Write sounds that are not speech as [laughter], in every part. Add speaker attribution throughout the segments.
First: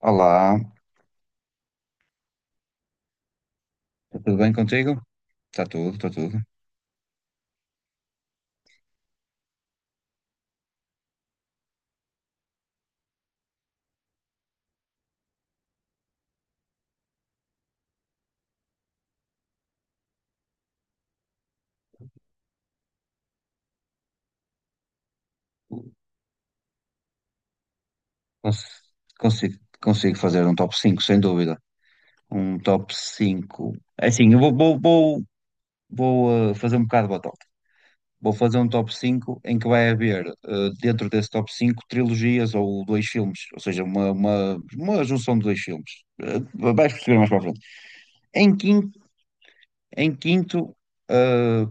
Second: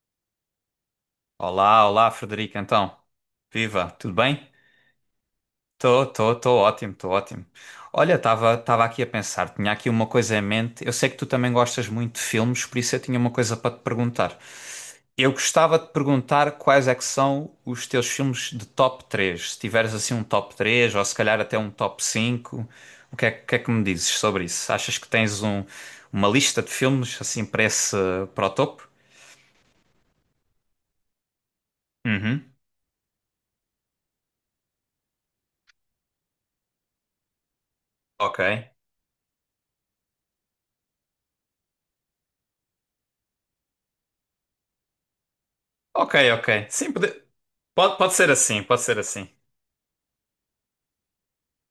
Speaker 1: Olá, está
Speaker 2: Olá, olá, Frederico, então. Viva, tudo
Speaker 1: tudo
Speaker 2: bem?
Speaker 1: bem contigo? Está tudo,
Speaker 2: Tô,
Speaker 1: está
Speaker 2: tô,
Speaker 1: tudo.
Speaker 2: tô ótimo, tô ótimo. Olha, estava aqui a pensar, tinha aqui uma coisa em mente. Eu sei que tu também gostas muito de filmes, por isso eu tinha uma coisa para te perguntar. Eu gostava de perguntar quais é que são os teus filmes de top 3. Se tiveres assim um top 3 ou se calhar até um top 5. Que é que me dizes sobre isso? Achas que tens uma lista de filmes assim para para o
Speaker 1: Cons-
Speaker 2: topo?
Speaker 1: Consigo, consigo fazer um top 5 sem dúvida.
Speaker 2: Uhum.
Speaker 1: Um top 5. É assim, eu vou fazer um bocado de batota. Vou
Speaker 2: Ok.
Speaker 1: fazer um top 5 em que vai haver, dentro desse top 5 trilogias ou dois filmes. Ou seja, uma junção de dois filmes.
Speaker 2: Ok, ok. Sim,
Speaker 1: Vais perceber
Speaker 2: pode...
Speaker 1: mais para a frente.
Speaker 2: Pode ser
Speaker 1: Em
Speaker 2: assim, pode ser
Speaker 1: quinto,
Speaker 2: assim.
Speaker 1: em quinto, eh,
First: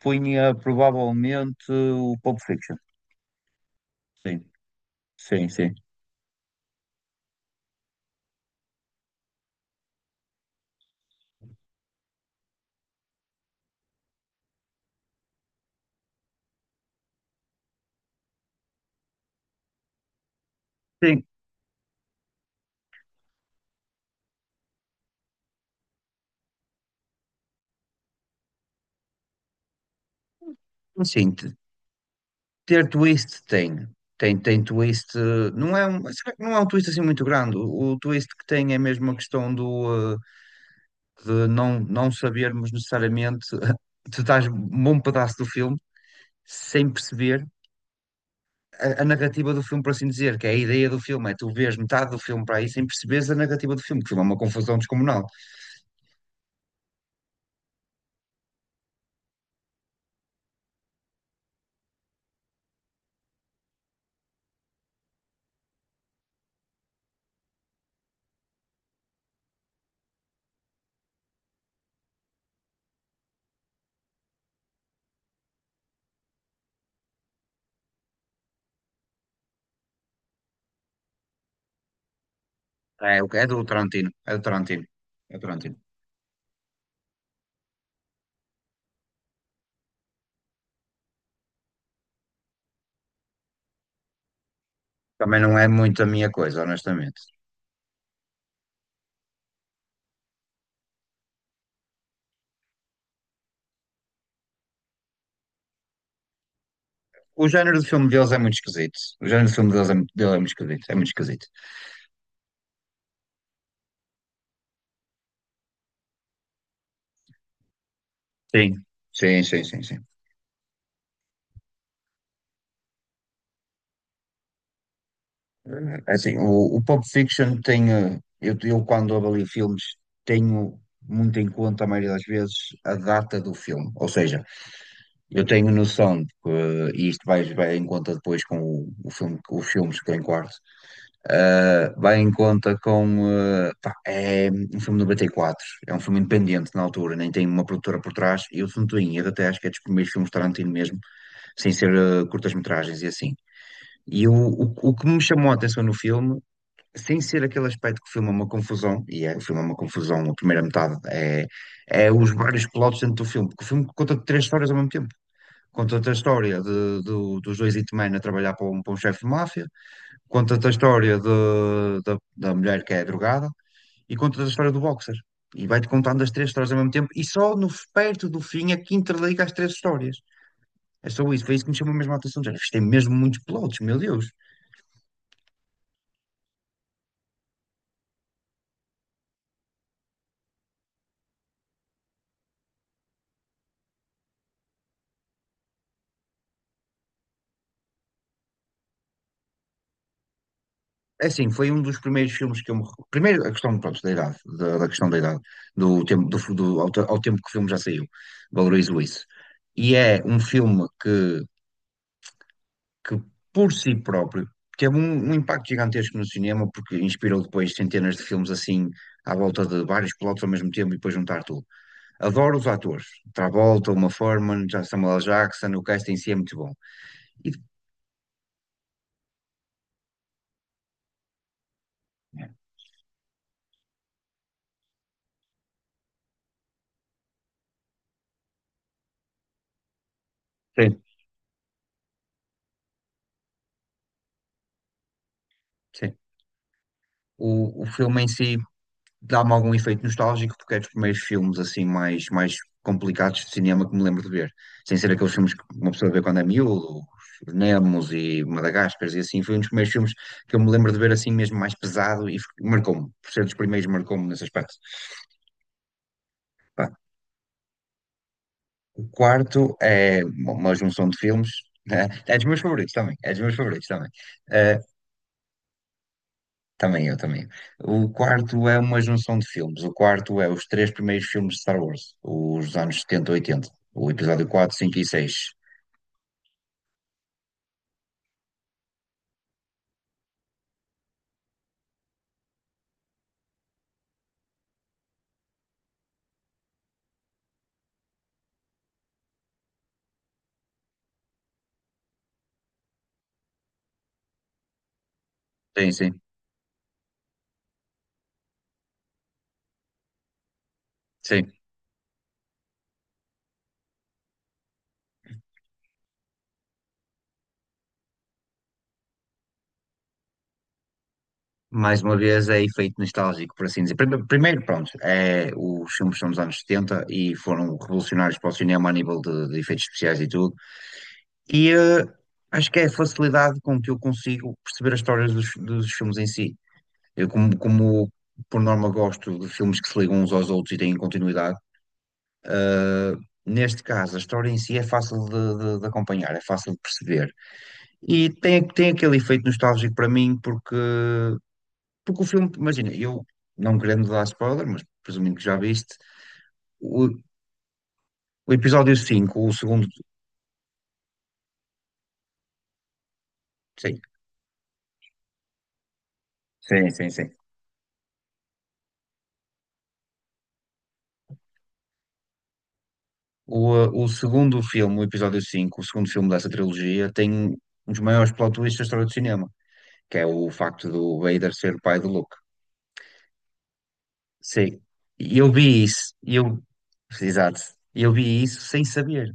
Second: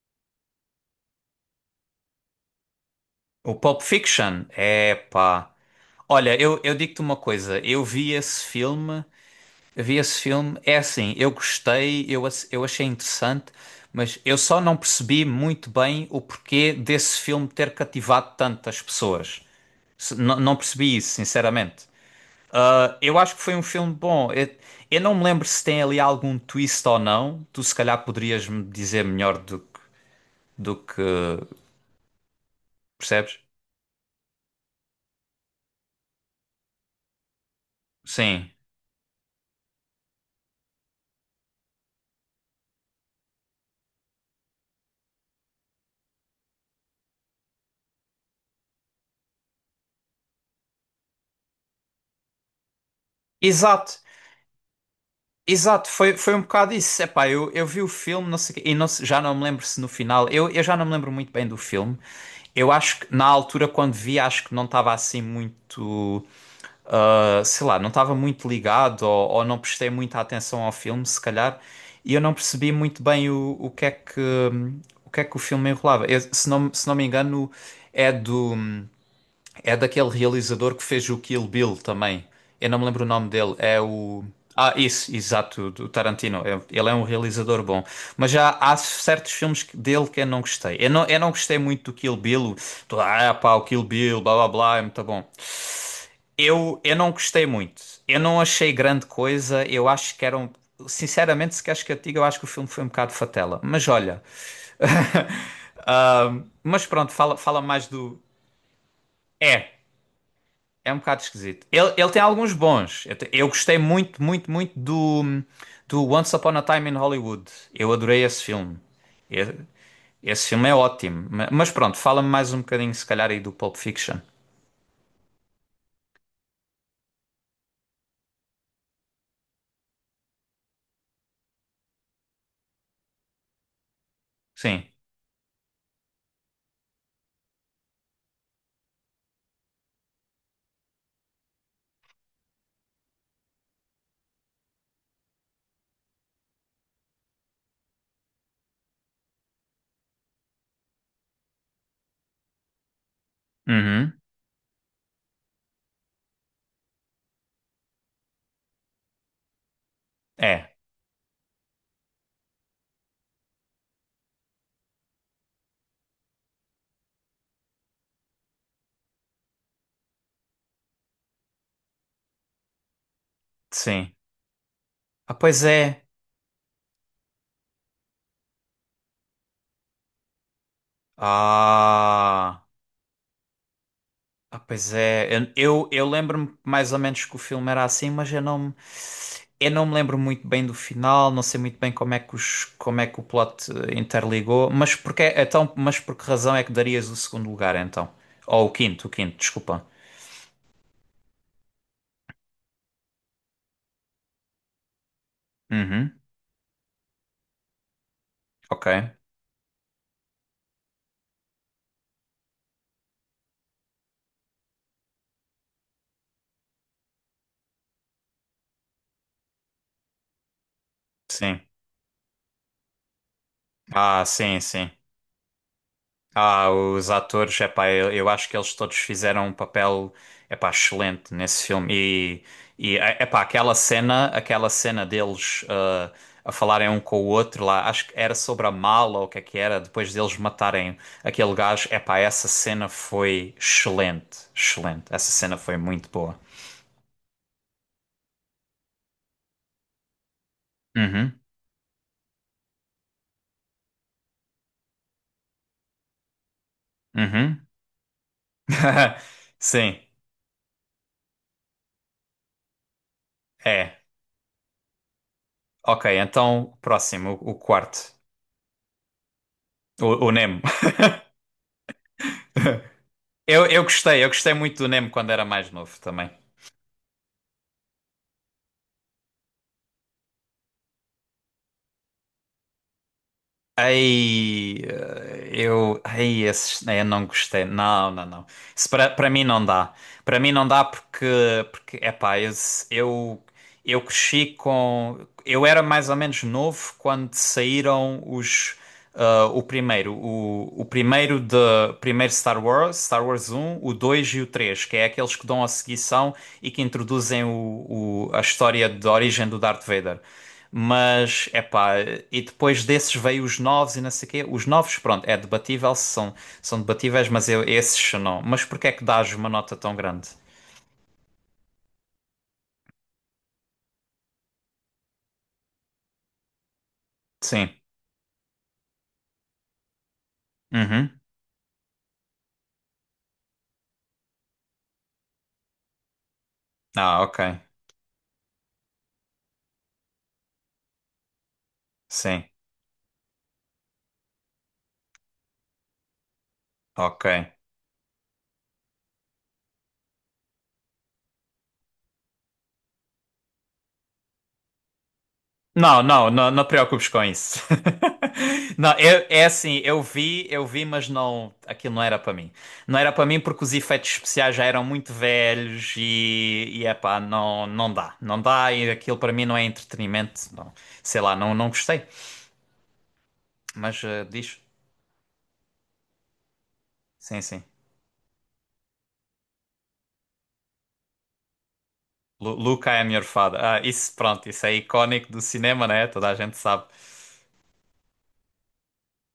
Speaker 1: punha provavelmente o Pulp Fiction.
Speaker 2: O Pulp Fiction,
Speaker 1: Sim,
Speaker 2: é
Speaker 1: sim,
Speaker 2: pá.
Speaker 1: sim.
Speaker 2: Olha, eu digo-te uma coisa, eu vi esse filme, eu vi esse filme, é assim, eu gostei, eu achei interessante, mas eu só não percebi muito bem o porquê desse filme ter cativado tantas pessoas. Não, não percebi isso,
Speaker 1: Sim,
Speaker 2: sinceramente. Ah, eu acho que foi um filme bom. Eu não me lembro se tem ali algum twist ou não. Tu se calhar poderias me dizer melhor do que.
Speaker 1: sim. Ter twist
Speaker 2: Percebes?
Speaker 1: tem. Tem, tem twist. Não é um, será que não é um twist assim muito grande. O twist que
Speaker 2: Sim.
Speaker 1: tem é mesmo a questão do de não sabermos necessariamente. [laughs] Tu estás um bom pedaço do filme sem perceber a narrativa do filme, por assim dizer, que é a ideia do filme. É tu vês metade do filme para aí sem perceberes a narrativa do
Speaker 2: Exato,
Speaker 1: filme, que o filme é uma confusão descomunal.
Speaker 2: exato, foi um bocado isso. Epá, eu vi o filme, não sei, quê, e já não me lembro se no final. Eu já não me lembro muito bem do filme. Eu acho que na altura, quando vi, acho que não estava assim muito. Sei lá, não estava muito ligado ou não prestei muita atenção ao filme, se calhar. E eu não percebi muito bem o que é que. O que é que o filme enrolava? Se não, se não me engano, é do. É daquele realizador que fez o Kill Bill também. Eu não me lembro o nome
Speaker 1: É
Speaker 2: dele.
Speaker 1: do
Speaker 2: É
Speaker 1: Tarantino.
Speaker 2: o.
Speaker 1: É do
Speaker 2: Ah,
Speaker 1: Tarantino.
Speaker 2: isso,
Speaker 1: É do
Speaker 2: exato,
Speaker 1: Tarantino.
Speaker 2: do Tarantino. Ele é um realizador bom. Mas já há certos filmes dele que eu não gostei. Eu não gostei muito do Kill Bill. Toda, ah, pá, o Kill Bill, blá blá blá, é muito bom.
Speaker 1: Também não é muito a minha coisa,
Speaker 2: Eu não
Speaker 1: honestamente.
Speaker 2: gostei muito. Eu não achei grande coisa. Eu acho que eram. Sinceramente, se queres que eu te diga, eu acho que o filme foi um bocado fatela. Mas olha. [laughs] Ah, mas pronto,
Speaker 1: O
Speaker 2: fala
Speaker 1: género do
Speaker 2: mais
Speaker 1: filme
Speaker 2: do.
Speaker 1: deles é muito esquisito. O género
Speaker 2: É.
Speaker 1: do filme deles é, dele é muito esquisito.
Speaker 2: É
Speaker 1: É
Speaker 2: um
Speaker 1: muito
Speaker 2: bocado
Speaker 1: esquisito.
Speaker 2: esquisito. Ele tem alguns bons. Eu gostei muito, muito, muito do Once Upon a Time in Hollywood. Eu adorei esse filme.
Speaker 1: Sim. Sim,
Speaker 2: E-
Speaker 1: sim, sim, sim.
Speaker 2: Esse filme é ótimo. Mas pronto, fala-me mais um bocadinho, se calhar, aí do Pulp Fiction.
Speaker 1: É assim, o Pulp Fiction tem. Eu quando avalio filmes, tenho muito em conta, a maioria das vezes, a data do filme. Ou seja,
Speaker 2: Sim.
Speaker 1: eu tenho noção de que, e isto vai em conta depois com o filme, com os filmes que eu enquadro. Vai em conta com. Pá, é um filme de 94, é um filme independente na altura, nem tem uma produtora por trás. E eu, se não estou em erro, até acho que é dos primeiros filmes de Tarantino mesmo, sem ser curtas-metragens e assim.
Speaker 2: Uhum.
Speaker 1: E o que me chamou a atenção no filme, sem ser aquele aspecto que o filme é uma confusão, e é, o filme é uma confusão, a primeira
Speaker 2: É.
Speaker 1: metade, é, é os vários plotos dentro do filme, porque o filme conta três histórias ao mesmo tempo. Conta-te a história dos dois hitmen a trabalhar para para um chefe de máfia, conta-te a história da mulher que é drogada,
Speaker 2: Sim.
Speaker 1: e conta-te a história do boxer.
Speaker 2: Ah, pois
Speaker 1: E vai-te
Speaker 2: é.
Speaker 1: contando as três histórias ao mesmo tempo, e só no, perto do fim é que interliga as três histórias. É só isso, foi isso que me chamou mesmo a atenção. Já género,
Speaker 2: Ah.
Speaker 1: tem mesmo muitos plots, meu Deus.
Speaker 2: Ah, pois é, eu lembro-me mais ou menos que o filme era assim, mas eu não me lembro muito bem do final, não sei muito bem como é que como é que o plot interligou, mas porque, então, mas por que razão é que darias o segundo lugar então? Ou o quinto, desculpa.
Speaker 1: É assim, foi um dos primeiros filmes que eu me recordo. Primeiro, a questão, pronto, da idade, da questão da idade, do
Speaker 2: Uhum,
Speaker 1: tempo, ao tempo que o filme já saiu,
Speaker 2: ok,
Speaker 1: valorizo isso. E é um filme que por si próprio, teve um impacto gigantesco no cinema, porque inspirou depois centenas de filmes assim, à volta de vários plots ao mesmo tempo e depois juntar
Speaker 2: sim.
Speaker 1: tudo. Adoro os atores. Travolta, Uma
Speaker 2: Ah, sim,
Speaker 1: Thurman,
Speaker 2: sim.
Speaker 1: Samuel L. Jackson, o casting em si é muito
Speaker 2: Ah,
Speaker 1: bom.
Speaker 2: os
Speaker 1: E,
Speaker 2: atores, epá, eu acho que eles todos fizeram um papel, epá, excelente nesse filme. E epá, aquela cena deles a falarem um com o outro lá, acho que era sobre a mala ou o que é que era, depois deles matarem
Speaker 1: sim,
Speaker 2: aquele gajo, epá, essa cena foi excelente, excelente. Essa cena foi muito
Speaker 1: sim.
Speaker 2: boa.
Speaker 1: O filme em si dá-me algum efeito nostálgico porque é dos primeiros
Speaker 2: Uhum,
Speaker 1: filmes assim mais complicados de cinema que me lembro de ver. Sem ser aqueles filmes que uma pessoa vê quando é miúdo, os
Speaker 2: uhum.
Speaker 1: Nemos e Madagascar e
Speaker 2: [laughs]
Speaker 1: assim, foi um dos primeiros
Speaker 2: Sim,
Speaker 1: filmes que eu me lembro de ver assim mesmo mais pesado e marcou-me. Por ser dos primeiros,
Speaker 2: é.
Speaker 1: marcou-me nesse aspecto.
Speaker 2: Ok, então,
Speaker 1: Pá,
Speaker 2: próximo, o quarto,
Speaker 1: o quarto é
Speaker 2: o Nemo.
Speaker 1: uma junção de filmes, né? É dos meus favoritos também, é dos meus favoritos também.
Speaker 2: Eu gostei muito
Speaker 1: Eh,
Speaker 2: do Nemo quando era mais novo também.
Speaker 1: Também eu, também. O quarto é uma junção de filmes. O quarto é os três primeiros filmes de Star Wars, os dos anos 70 e 80. O episódio
Speaker 2: Ai,
Speaker 1: 4 5 e seis.
Speaker 2: eu, ai, esses, eu não gostei. Não, não, não. Isso para para mim não dá. Para mim não dá porque epá, eu Eu cresci com. Eu era mais ou menos novo quando saíram os. Ah, o primeiro, o primeiro de primeiro Star Wars, Star Wars um o 2 e o 3 que é aqueles que dão a
Speaker 1: Sim, sim,
Speaker 2: seguição e que introduzem a história da origem do Darth Vader. Mas,
Speaker 1: sim.
Speaker 2: epá, e depois desses veio os novos e não sei o quê. Os novos, pronto, é são debatíveis, mas eu, esses não. Mas porquê é que dás uma nota tão grande?
Speaker 1: Mais uma vez é efeito nostálgico, por assim dizer. Primeiro, pronto, é, os filmes são dos anos 70 e
Speaker 2: Sim.
Speaker 1: foram revolucionários para o cinema a nível de efeitos especiais e tudo.
Speaker 2: Uhum.
Speaker 1: E eh, acho que é a facilidade com que eu consigo perceber as histórias dos, dos filmes em si.
Speaker 2: Ah,
Speaker 1: Eu,
Speaker 2: ok.
Speaker 1: como por norma, gosto de filmes que se ligam uns aos outros e têm continuidade.
Speaker 2: Sim.
Speaker 1: Neste caso, a história em si é fácil de, de acompanhar, é fácil de
Speaker 2: Ok.
Speaker 1: perceber. E tem, tem aquele efeito nostálgico para mim, porque, porque o filme, imagina, eu não querendo dar spoiler, mas presumindo que já viste,
Speaker 2: Não, não, não, não te preocupes
Speaker 1: o,
Speaker 2: com isso. [laughs]
Speaker 1: o
Speaker 2: Não,
Speaker 1: episódio
Speaker 2: é
Speaker 1: 5 o
Speaker 2: assim,
Speaker 1: segundo.
Speaker 2: eu vi, mas não, aquilo não era para mim. Não era para mim porque os
Speaker 1: Sim,
Speaker 2: efeitos especiais já eram muito velhos e
Speaker 1: sim, sim,
Speaker 2: epá,
Speaker 1: sim.
Speaker 2: não, não dá, não dá e aquilo para mim não é entretenimento, não. Sei lá, não, não gostei.
Speaker 1: O, eh,
Speaker 2: Mas
Speaker 1: o segundo
Speaker 2: diz,
Speaker 1: filme, o episódio 5 o segundo filme dessa trilogia, tem
Speaker 2: sim, sim.
Speaker 1: um dos maiores plot twists da história do cinema, que é o facto do Vader ser o pai do Luke.
Speaker 2: Luca é a minha fada. Ah, isso, pronto, isso é
Speaker 1: Sim.
Speaker 2: icónico
Speaker 1: E
Speaker 2: do
Speaker 1: eu vi
Speaker 2: cinema, né?
Speaker 1: isso,
Speaker 2: Toda a
Speaker 1: e
Speaker 2: gente
Speaker 1: eu.
Speaker 2: sabe.
Speaker 1: Exato. E eu vi isso sem saber.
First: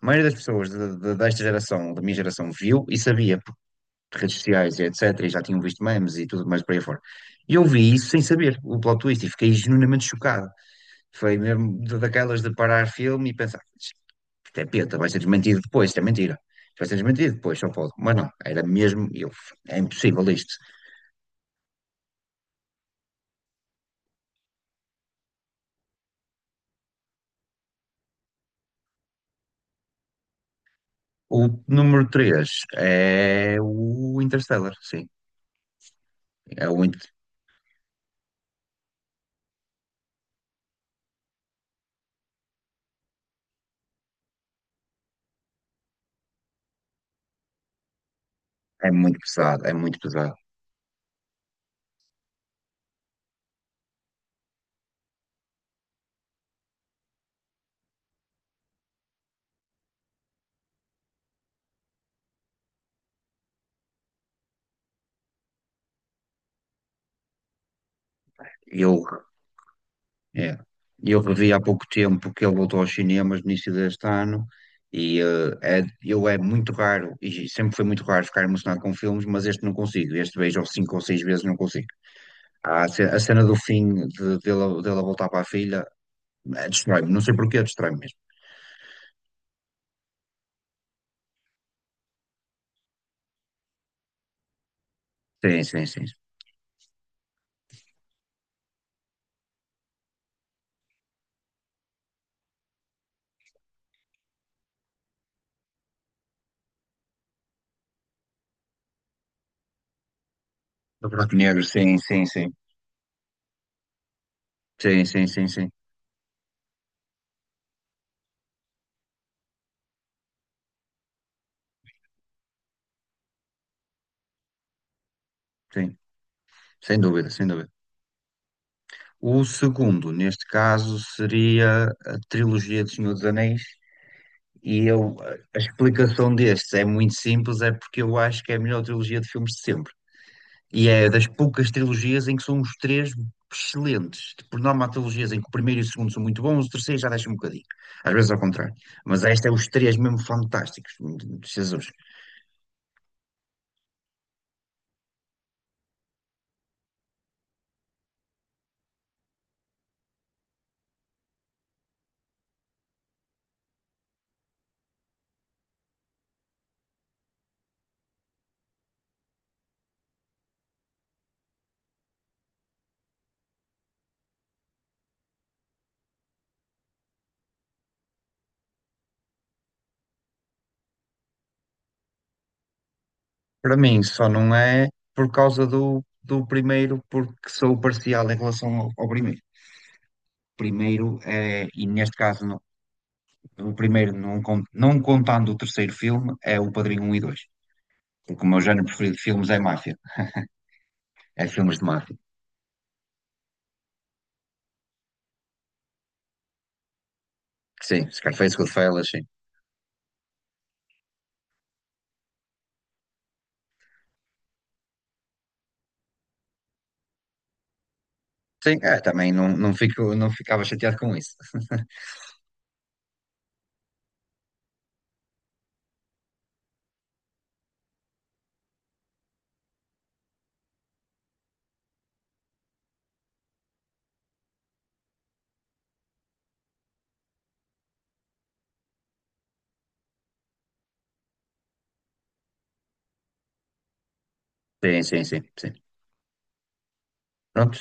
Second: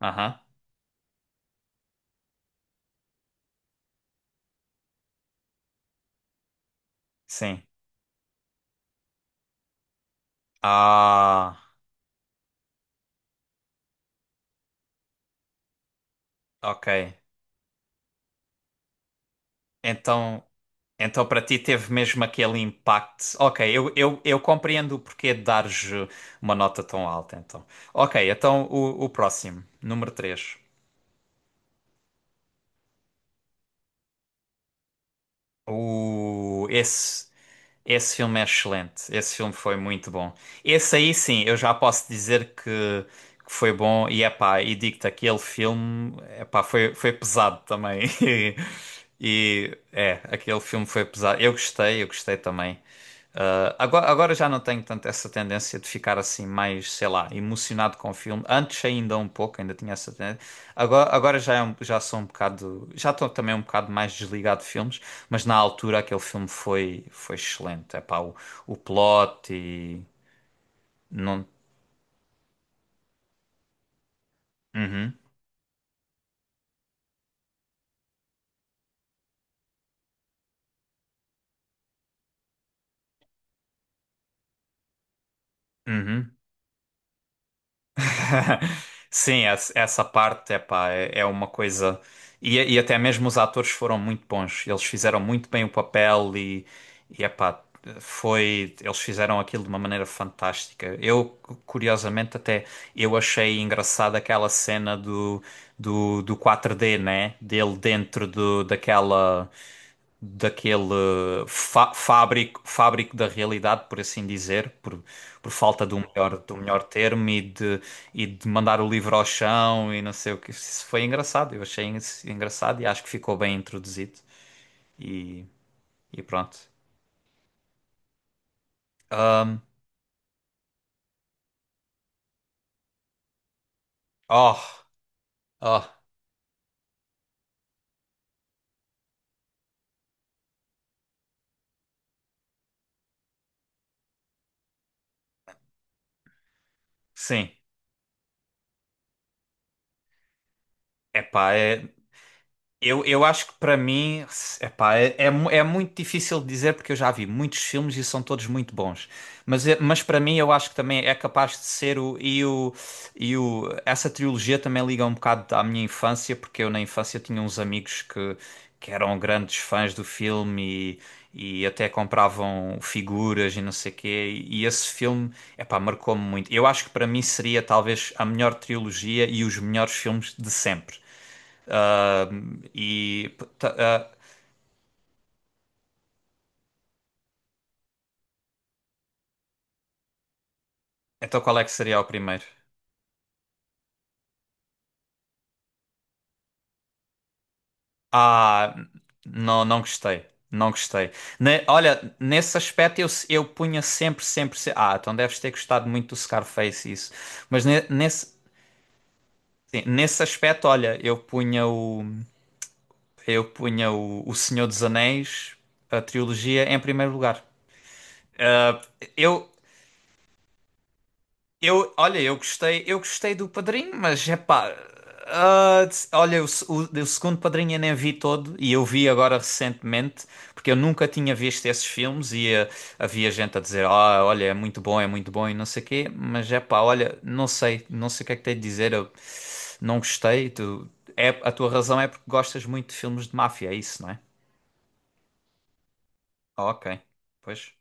Speaker 1: A maioria das pessoas desta geração, da minha geração, viu e sabia por redes sociais e etc. E já tinham visto memes e tudo mais por aí fora. E
Speaker 2: sim.
Speaker 1: eu vi isso sem saber, o plot twist, e fiquei genuinamente chocado. Foi
Speaker 2: Ah,
Speaker 1: mesmo daquelas de parar filme e pensar, isto é peta, vai ser desmentido depois, isto é mentira. Isto
Speaker 2: ok.
Speaker 1: vai ser desmentido depois, só pode. Mas não, era mesmo, eu, é impossível
Speaker 2: Então.
Speaker 1: isto.
Speaker 2: Então, para ti, teve mesmo aquele impacto. Ok, eu compreendo o porquê de dares uma nota tão alta, então. Ok, então o próximo, número três.
Speaker 1: O número 3 é o Interstellar, sim.
Speaker 2: O,
Speaker 1: É,
Speaker 2: esse, esse filme é excelente. Esse filme foi muito bom. Esse aí, sim, eu já posso dizer que foi bom. E, epá, e digo-te, aquele filme, epá, foi pesado também. [laughs]
Speaker 1: é muito pesado, é
Speaker 2: E, e,
Speaker 1: muito
Speaker 2: é,
Speaker 1: pesado.
Speaker 2: aquele filme foi pesado. Eu gostei também. Agora, agora já não tenho tanto essa tendência de ficar assim mais, sei lá, emocionado com o filme. Antes ainda um pouco, ainda tinha essa tendência. Agora, agora já, já sou um bocado, já estou também um bocado mais desligado de filmes, mas na altura aquele filme foi, foi excelente. É pá, o
Speaker 1: Eu
Speaker 2: plot e
Speaker 1: É. Eu
Speaker 2: não.
Speaker 1: revi há pouco tempo que ele voltou aos cinemas no início deste ano
Speaker 2: Uhum,
Speaker 1: é, eu é muito raro, e sempre foi muito raro ficar emocionado com filmes, mas este não consigo. Este vejo cinco ou seis vezes, não consigo. A cena do fim dele, dele a voltar para a filha,
Speaker 2: uhum.
Speaker 1: destrói-me. Não sei porquê, destrói-me mesmo.
Speaker 2: [laughs] Sim, essa essa parte, epá, é, é uma coisa. E até mesmo os atores foram muito bons. Eles fizeram muito bem
Speaker 1: Sim,
Speaker 2: o
Speaker 1: sim, sim.
Speaker 2: papel e epá, foi. Eles fizeram aquilo de uma maneira fantástica. Eu, curiosamente, até eu achei engraçada aquela cena do 4D, né? Dele dentro daquela daquele
Speaker 1: Do buraco negro, sim, sim, sim.
Speaker 2: fábrico, fábrico da realidade, por assim dizer,
Speaker 1: Sim, sim, sim,
Speaker 2: por
Speaker 1: sim.
Speaker 2: falta do melhor termo e de mandar o livro ao chão e não sei o que. Isso foi engraçado, eu achei isso engraçado e acho que ficou bem introduzido e,
Speaker 1: Sim,
Speaker 2: e pronto.
Speaker 1: sem dúvida, sem dúvida. O
Speaker 2: Ahm,
Speaker 1: segundo, neste caso, seria a trilogia do Senhor dos Anéis.
Speaker 2: oh,
Speaker 1: E eu, a
Speaker 2: oh,
Speaker 1: explicação destes é muito simples, é porque eu acho que é a melhor trilogia de filmes de sempre. E é das poucas trilogias em que são os três excelentes. Por norma, há trilogias em que o primeiro e o segundo são muito bons, o terceiro já deixa um
Speaker 2: sim.
Speaker 1: bocadinho. Às vezes ao contrário. Mas esta é os três mesmo fantásticos.
Speaker 2: Epá, é,
Speaker 1: Jesus.
Speaker 2: Eu acho que para mim, epá, é, é, é muito difícil de dizer porque eu já vi muitos filmes e são todos muito bons. Mas para mim eu acho que também é capaz de ser o essa trilogia também liga um bocado à minha infância porque eu na infância tinha uns amigos que eram grandes fãs do filme e até compravam figuras e não sei quê. E esse filme, epá, marcou-me muito. Eu acho que para mim seria talvez a melhor trilogia e os melhores filmes de sempre. E tá,
Speaker 1: Para mim,
Speaker 2: ah,
Speaker 1: só não é por causa do primeiro, porque sou parcial em relação ao primeiro. Primeiro
Speaker 2: então qual é
Speaker 1: é,
Speaker 2: que
Speaker 1: e
Speaker 2: seria o
Speaker 1: neste caso,
Speaker 2: primeiro?
Speaker 1: o primeiro, não, não contando o terceiro filme, é o Padrinho um e dois. Porque o meu
Speaker 2: Ah,
Speaker 1: género preferido de filmes é
Speaker 2: não, não
Speaker 1: máfia.
Speaker 2: gostei. Não gostei.
Speaker 1: É filmes de
Speaker 2: Olha,
Speaker 1: máfia.
Speaker 2: nesse aspecto eu punha sempre, sempre, se- Ah, então deves ter gostado muito do Scarface isso. Mas ne-
Speaker 1: Sim,
Speaker 2: nesse,
Speaker 1: Scarface, Goodfellas, sim.
Speaker 2: sim, nesse aspecto, olha, eu punha o Senhor dos Anéis, a trilogia, em primeiro lugar.
Speaker 1: Sim, é, também
Speaker 2: Eu,
Speaker 1: fico, não ficava chateado com isso. [laughs]
Speaker 2: Olha, eu gostei do Padrinho, mas é pá, ah, olha, o, se- o segundo Padrinho eu nem vi todo e eu vi agora recentemente, porque eu nunca tinha visto esses filmes e ah, havia gente a dizer, ah, olha, é muito bom e não sei o quê, mas é pá, olha, não sei, não sei o que é que tenho de dizer, eu não gostei, tu, é, a tua razão é porque gostas muito de filmes de máfia, é isso, não é?
Speaker 1: Sim, sim, sim, sim.
Speaker 2: Ah, ok, pois,
Speaker 1: Pronto,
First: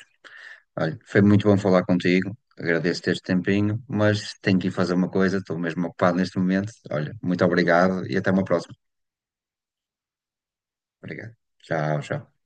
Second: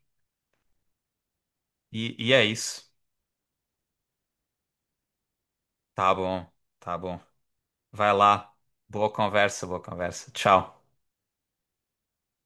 Speaker 1: olha, foi muito bom falar
Speaker 2: e
Speaker 1: contigo.
Speaker 2: é isso,
Speaker 1: Agradeço este tempinho, mas tenho que ir fazer uma coisa, estou mesmo
Speaker 2: tá
Speaker 1: ocupado neste
Speaker 2: bom,
Speaker 1: momento.
Speaker 2: tá
Speaker 1: Olha,
Speaker 2: bom,
Speaker 1: muito obrigado
Speaker 2: vai
Speaker 1: e até uma
Speaker 2: lá,
Speaker 1: próxima.
Speaker 2: boa conversa, tchau.
Speaker 1: Obrigado. Tchau, tchau.